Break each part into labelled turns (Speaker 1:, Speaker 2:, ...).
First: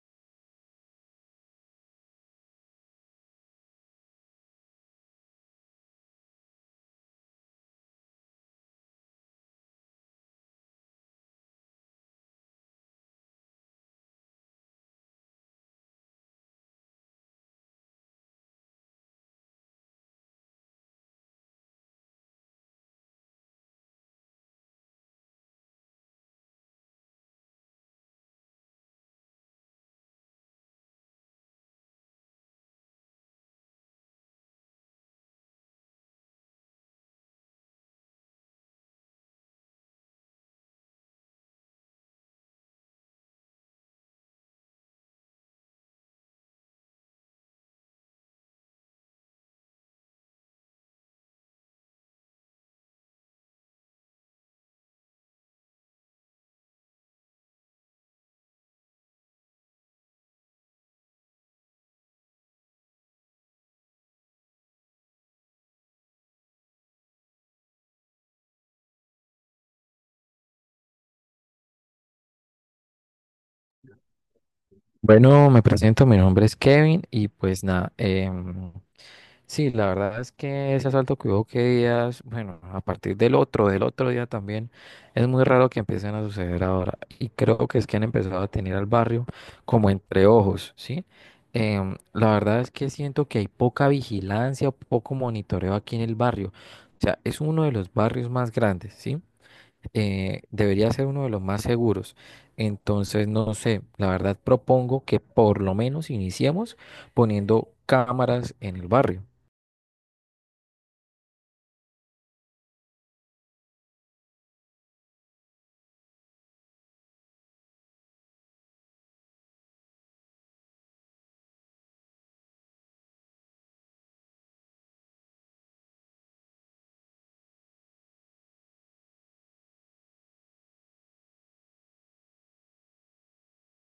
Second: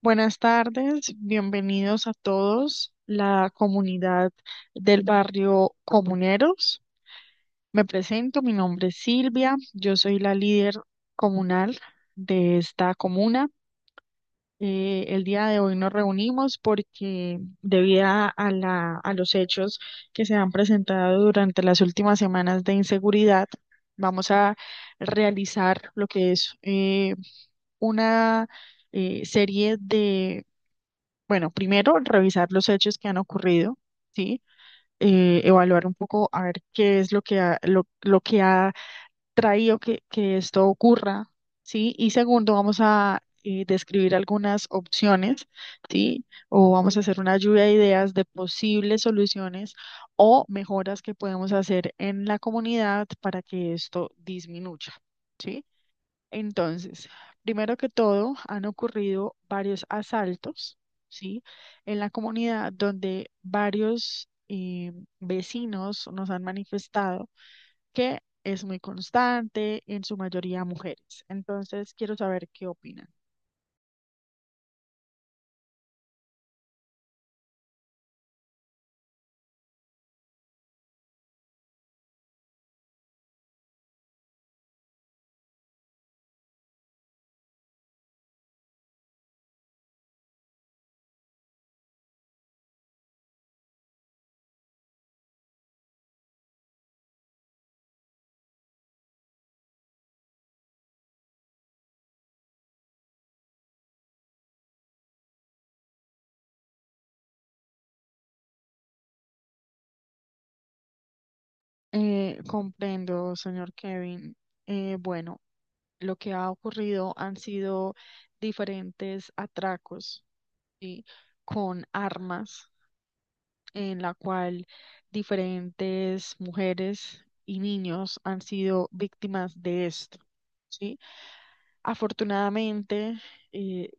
Speaker 1: Buenas tardes, bienvenidos a todos, la comunidad del barrio Comuneros. Me presento, mi nombre es Silvia, yo soy la líder comunal de esta comuna. El día de hoy nos reunimos porque debido a los hechos que se han presentado durante las últimas semanas de inseguridad, vamos a realizar lo que es una serie de, bueno, primero revisar los hechos que han ocurrido, ¿sí? Evaluar un poco a ver qué es lo que ha traído que esto ocurra, ¿sí? Y segundo, vamos a describir algunas opciones, ¿sí? O vamos a hacer una lluvia de ideas de posibles soluciones o mejoras que podemos hacer en la comunidad para que esto disminuya, ¿sí? Entonces, primero que todo, han ocurrido varios asaltos, ¿sí? En la comunidad donde varios vecinos nos han manifestado que es muy constante, en su mayoría mujeres. Entonces, quiero saber qué opinan.
Speaker 2: Bueno, me presento, mi nombre es Kevin y pues nada, sí, la verdad es que ese asalto que hubo que días, bueno, a partir del otro día también, es muy raro que empiecen a suceder ahora y creo que es que han empezado a tener al barrio como entre ojos, ¿sí? La verdad es que siento que hay poca vigilancia, poco monitoreo aquí en el barrio, o sea, es uno de los barrios más grandes, ¿sí? Debería ser uno de los más seguros. Entonces, no sé, la verdad propongo que por lo menos iniciemos poniendo cámaras en el barrio.
Speaker 1: Comprendo, señor Kevin. Bueno, lo que ha ocurrido han sido diferentes atracos, ¿sí? Con armas en la cual diferentes mujeres y niños han sido víctimas de esto, ¿sí? Afortunadamente, eh,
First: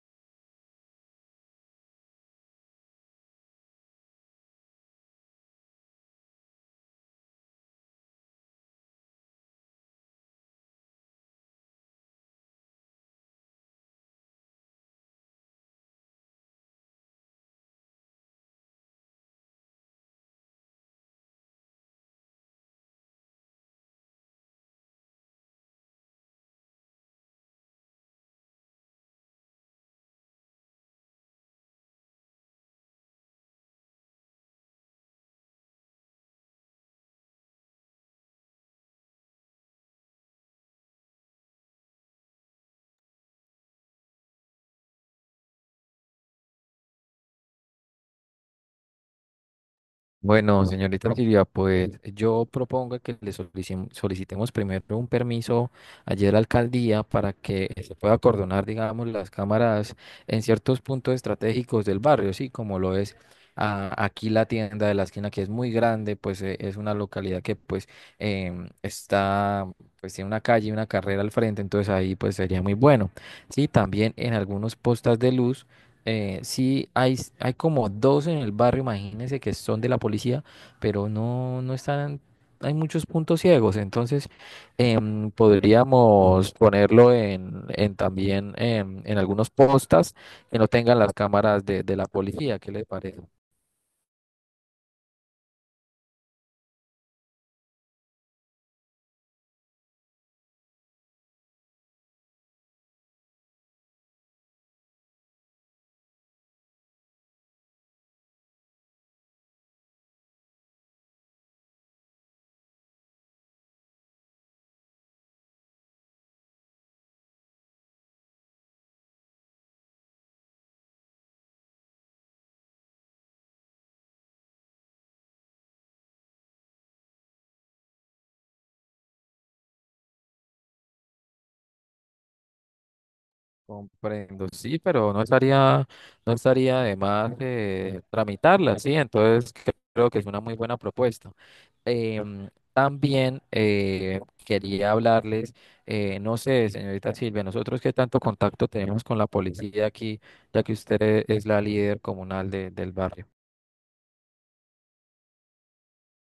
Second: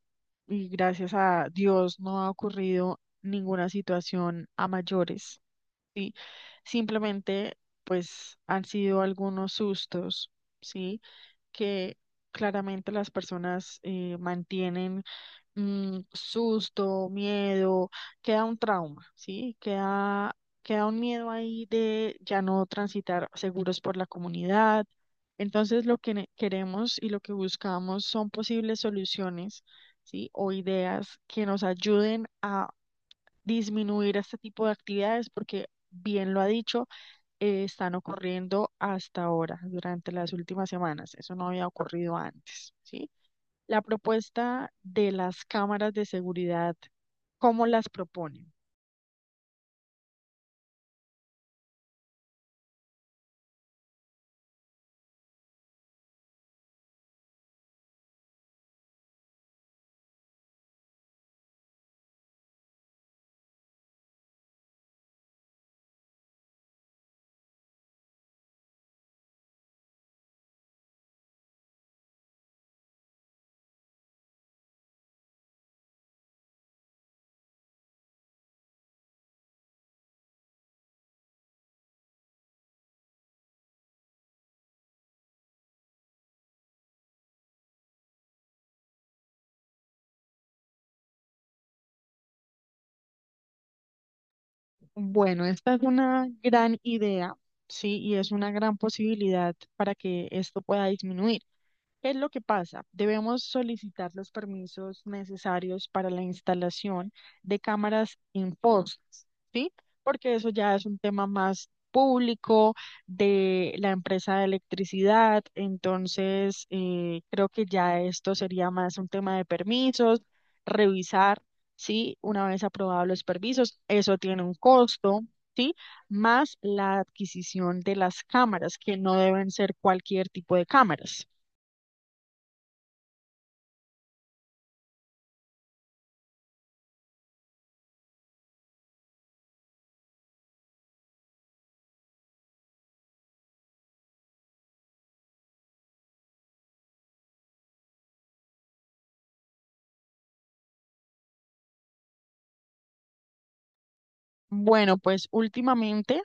Speaker 1: y gracias a Dios, no ha ocurrido ninguna situación a mayores. Sí, simplemente pues han sido algunos sustos, ¿sí? Que claramente las personas mantienen susto, miedo, queda un trauma, ¿sí? Queda un miedo ahí de ya no transitar seguros por la comunidad. Entonces lo que queremos y lo que buscamos son posibles soluciones, ¿sí? O ideas que nos ayuden a disminuir este tipo de actividades, porque bien lo ha dicho, están ocurriendo hasta ahora, durante las últimas semanas. Eso no había ocurrido antes, ¿sí? La propuesta de las cámaras de seguridad, ¿cómo las proponen?
Speaker 2: Bueno, señorita Silvia, pues yo propongo que solicitemos primero un permiso allí a la alcaldía para que se pueda acordonar, digamos, las cámaras en ciertos puntos estratégicos del barrio, sí, como lo es aquí la tienda de la esquina que es muy grande, pues es una localidad que pues está, pues tiene una calle y una carrera al frente, entonces ahí pues sería muy bueno. Sí, también en algunos postas de luz. Sí, hay como dos en el barrio, imagínense que son de la policía, pero no están, hay muchos puntos ciegos, entonces podríamos ponerlo en también en algunos postas que no tengan las cámaras de la policía, ¿qué les parece?
Speaker 1: Bueno, esta es una gran idea, ¿sí? Y es una gran posibilidad para que esto pueda disminuir. ¿Qué es lo que pasa? Debemos solicitar los permisos necesarios para la instalación de cámaras en fosas, ¿sí? Porque eso ya es un tema más público de la empresa de electricidad, entonces creo que ya esto sería más un tema de permisos, revisar, ¿sí? Una vez aprobados los permisos, eso tiene un costo. ¿Sí? Más la adquisición de las cámaras, que no deben ser cualquier tipo de cámaras.
Speaker 2: Comprendo, sí, pero no estaría de más tramitarla, sí, entonces creo que es una muy buena propuesta. También quería hablarles, no sé, señorita Silvia, nosotros qué tanto contacto tenemos con la policía aquí, ya que es la líder comunal del barrio.
Speaker 1: Bueno, pues últimamente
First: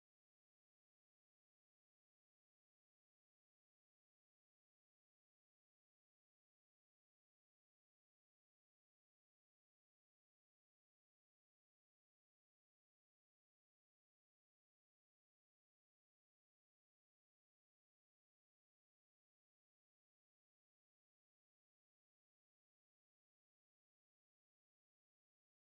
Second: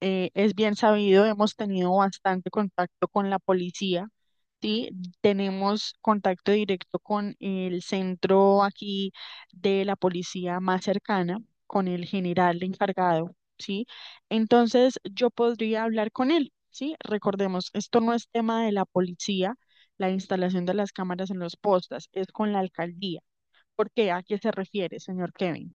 Speaker 1: es bien sabido, hemos tenido bastante contacto con la policía, ¿sí? Tenemos contacto directo con el centro aquí de la policía más cercana, con el general encargado, ¿sí? Entonces yo podría hablar con él, ¿sí? Recordemos, esto no es tema de la policía, la instalación de las cámaras en los postas, es con la alcaldía. ¿Por qué? ¿A qué se refiere, señor Kevin?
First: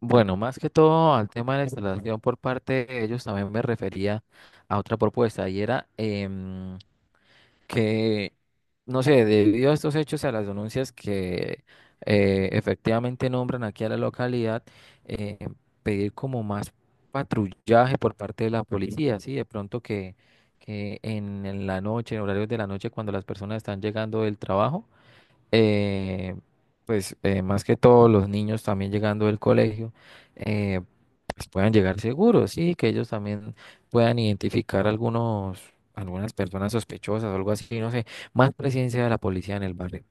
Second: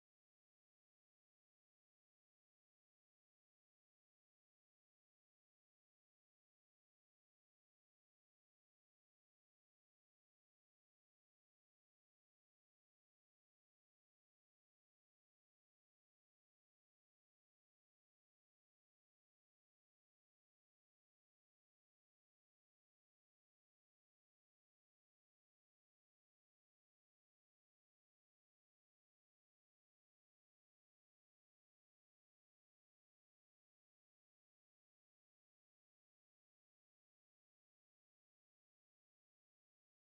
Speaker 2: Bueno, más que todo al tema de la instalación por parte de ellos, también me refería a otra propuesta y era que, no sé, debido a estos hechos y a las denuncias que efectivamente nombran aquí a la localidad, eh, pedir como más patrullaje por parte de la policía, ¿sí? De pronto que en la noche, en horarios de la noche, cuando las personas están llegando del trabajo, eh, pues más que todo los niños también llegando del colegio, eh, pues puedan llegar seguros, sí, que ellos también puedan identificar algunas personas sospechosas o algo así, no sé, más presencia de la policía en el barrio.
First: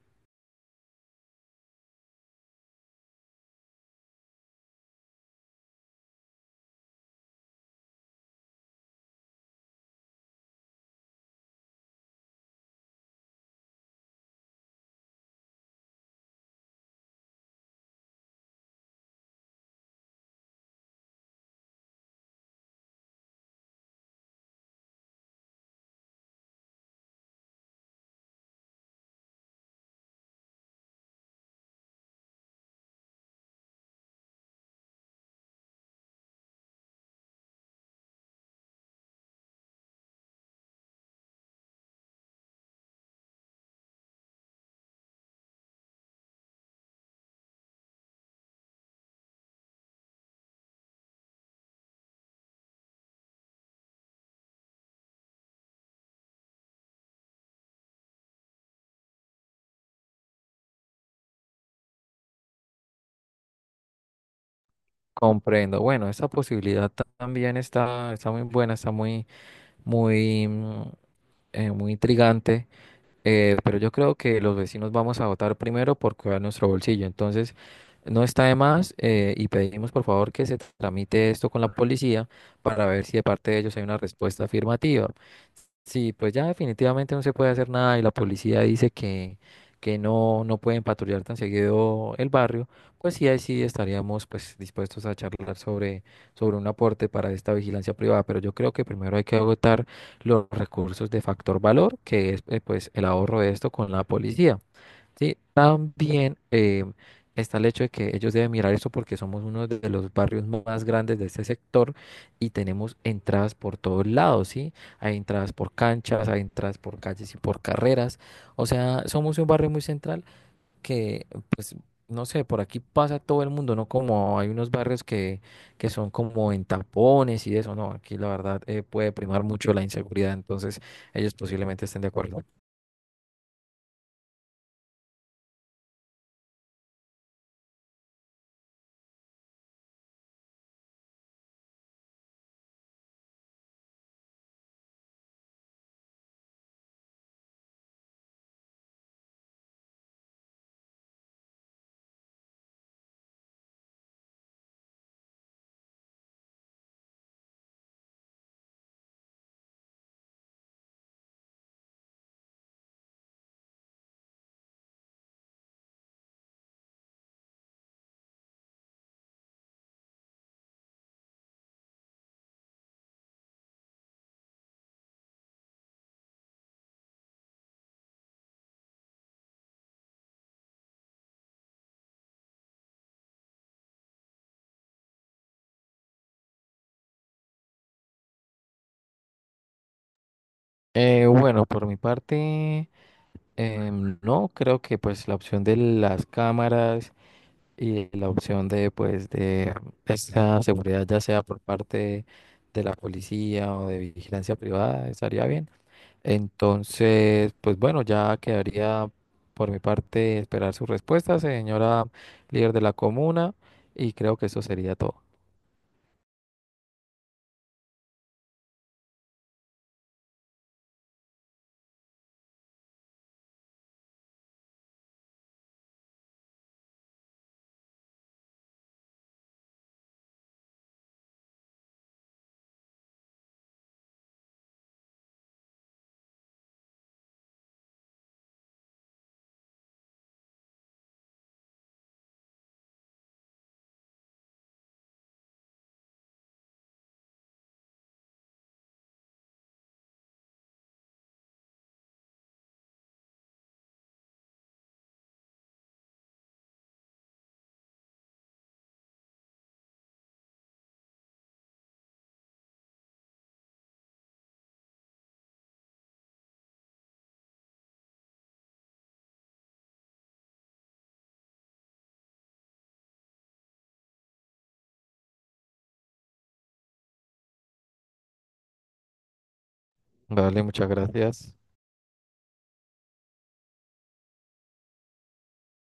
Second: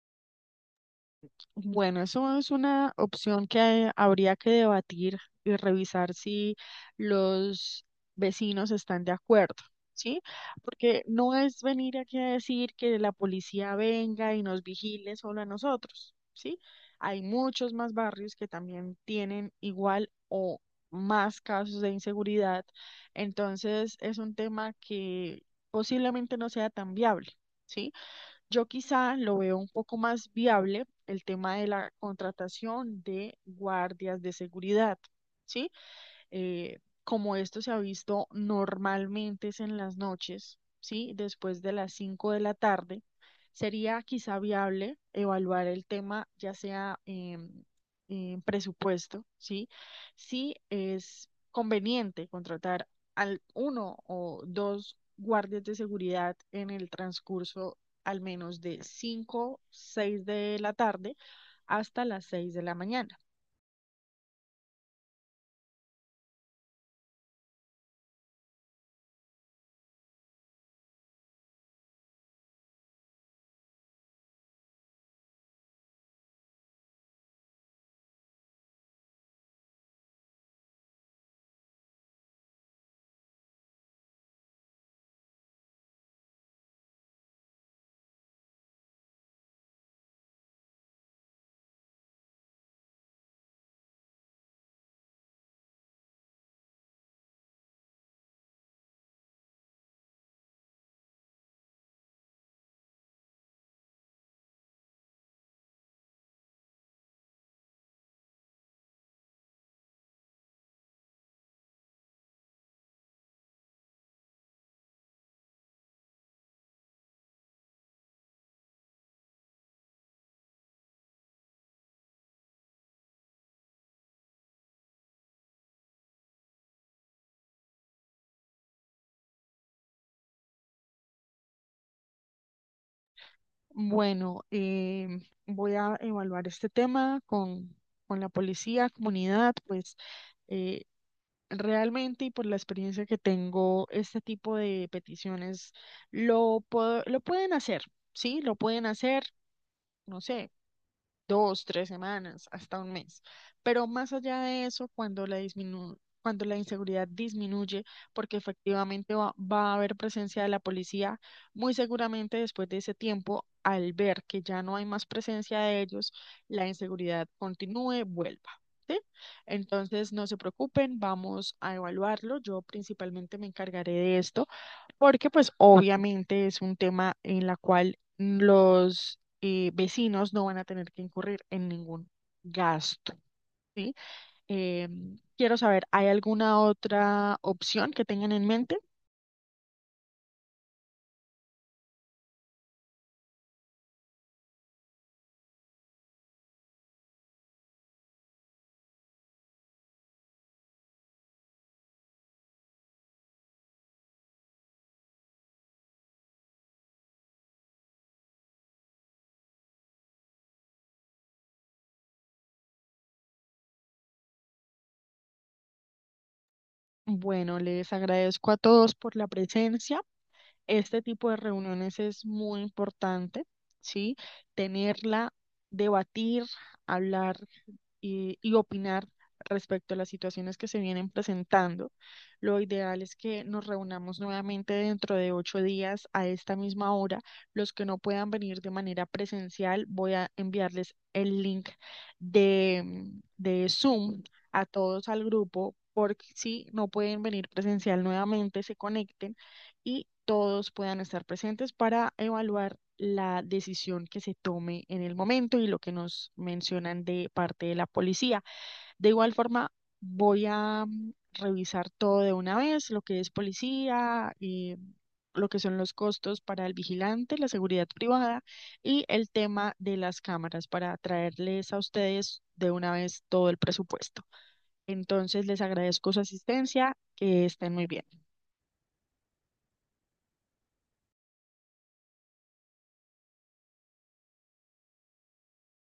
Speaker 1: Bueno, eso es una opción que habría que debatir y revisar si los vecinos están de acuerdo, ¿sí? Porque no es venir aquí a decir que la policía venga y nos vigile solo a nosotros, ¿sí? Hay muchos más barrios que también tienen igual o más casos de inseguridad, entonces es un tema que posiblemente no sea tan viable. ¿Sí? Yo quizá lo veo un poco más viable el tema de la contratación de guardias de seguridad, ¿sí? Como esto se ha visto normalmente es en las noches, ¿sí? Después de las 5 de la tarde, sería quizá viable evaluar el tema ya sea en, presupuesto, ¿sí? Si es conveniente contratar al uno o dos guardias de seguridad en el transcurso al menos de 5, 6 de la tarde hasta las 6 de la mañana.
Speaker 2: Comprendo. Bueno, esta también está, está muy buena, está muy, mm, muy intrigante. Pero yo creo que los vecinos vamos a votar primero por cuidar nuestro bolsillo. Entonces, no está de más y pedimos por favor que se tramite esto con la policía para ver si de parte de ellos hay una respuesta afirmativa. Sí, pues ya definitivamente no se puede hacer nada y la policía dice que no, no pueden patrullar tan seguido el barrio, pues sí, ahí sí estaríamos pues dispuestos a charlar sobre un aporte para esta vigilancia privada, pero yo creo que primero hay que agotar los recursos de factor valor, que es pues el ahorro de esto con la policía. Sí, también está el hecho de que ellos deben mirar eso porque somos uno de los barrios más grandes de este sector y tenemos entradas por todos lados, ¿sí? Hay entradas por canchas, hay entradas por calles y por carreras. O sea, somos un barrio muy central que, pues, no sé, por aquí pasa todo el mundo, no como hay unos barrios que son como en tapones y eso, no, aquí la verdad puede primar mucho la inseguridad, entonces ellos posiblemente estén de acuerdo.
Speaker 1: Bueno, voy a evaluar este tema con la policía, comunidad, pues eh, realmente y por la experiencia que tengo, este tipo de peticiones lo pueden hacer, ¿sí? Lo pueden hacer, no sé 2, 3 semanas, hasta un mes. Pero más allá de eso, cuando la inseguridad disminuye, porque efectivamente va a haber presencia de la policía, muy seguramente después de ese tiempo, al ver que ya no hay más presencia de ellos, la inseguridad continúe, vuelva. ¿Sí? Entonces, no se preocupen, vamos a evaluarlo. Yo principalmente me encargaré de esto. Porque pues obviamente es un tema en la cual los vecinos no van a tener que incurrir en ningún gasto, ¿sí? Eh, Quiero saber, ¿hay alguna otra opción que tengan en mente?
Speaker 2: Bueno, por mi parte... No, creo que pues la opción de las cámaras y la opción de pues de esta seguridad, ya sea por parte de la policía o de vigilancia privada, estaría bien. Entonces, pues bueno, ya quedaría por mi parte esperar su respuesta, señora líder de la comuna, y creo que eso sería todo.
Speaker 1: Bueno, les agradezco a todos por la presencia. Este tipo de reuniones es muy importante, ¿sí? Tenerla, debatir, hablar y opinar respecto a las situaciones que se vienen presentando. Lo ideal es que nos reunamos nuevamente dentro de 8 días a esta misma hora. Los que no puedan venir de manera presencial, voy a enviarles el link de Zoom a todos al grupo, porque si no pueden venir presencial nuevamente, se conecten y todos puedan estar presentes para evaluar la decisión que se tome en el momento y lo que nos mencionan de parte de la policía. De igual forma, voy a revisar todo de una vez, lo que es policía, lo que son los costos para el vigilante, la seguridad privada y el tema de las cámaras para traerles a ustedes de una vez todo el presupuesto. Entonces, les agradezco su asistencia, que estén muy bien.
Speaker 2: Vale, muchas gracias.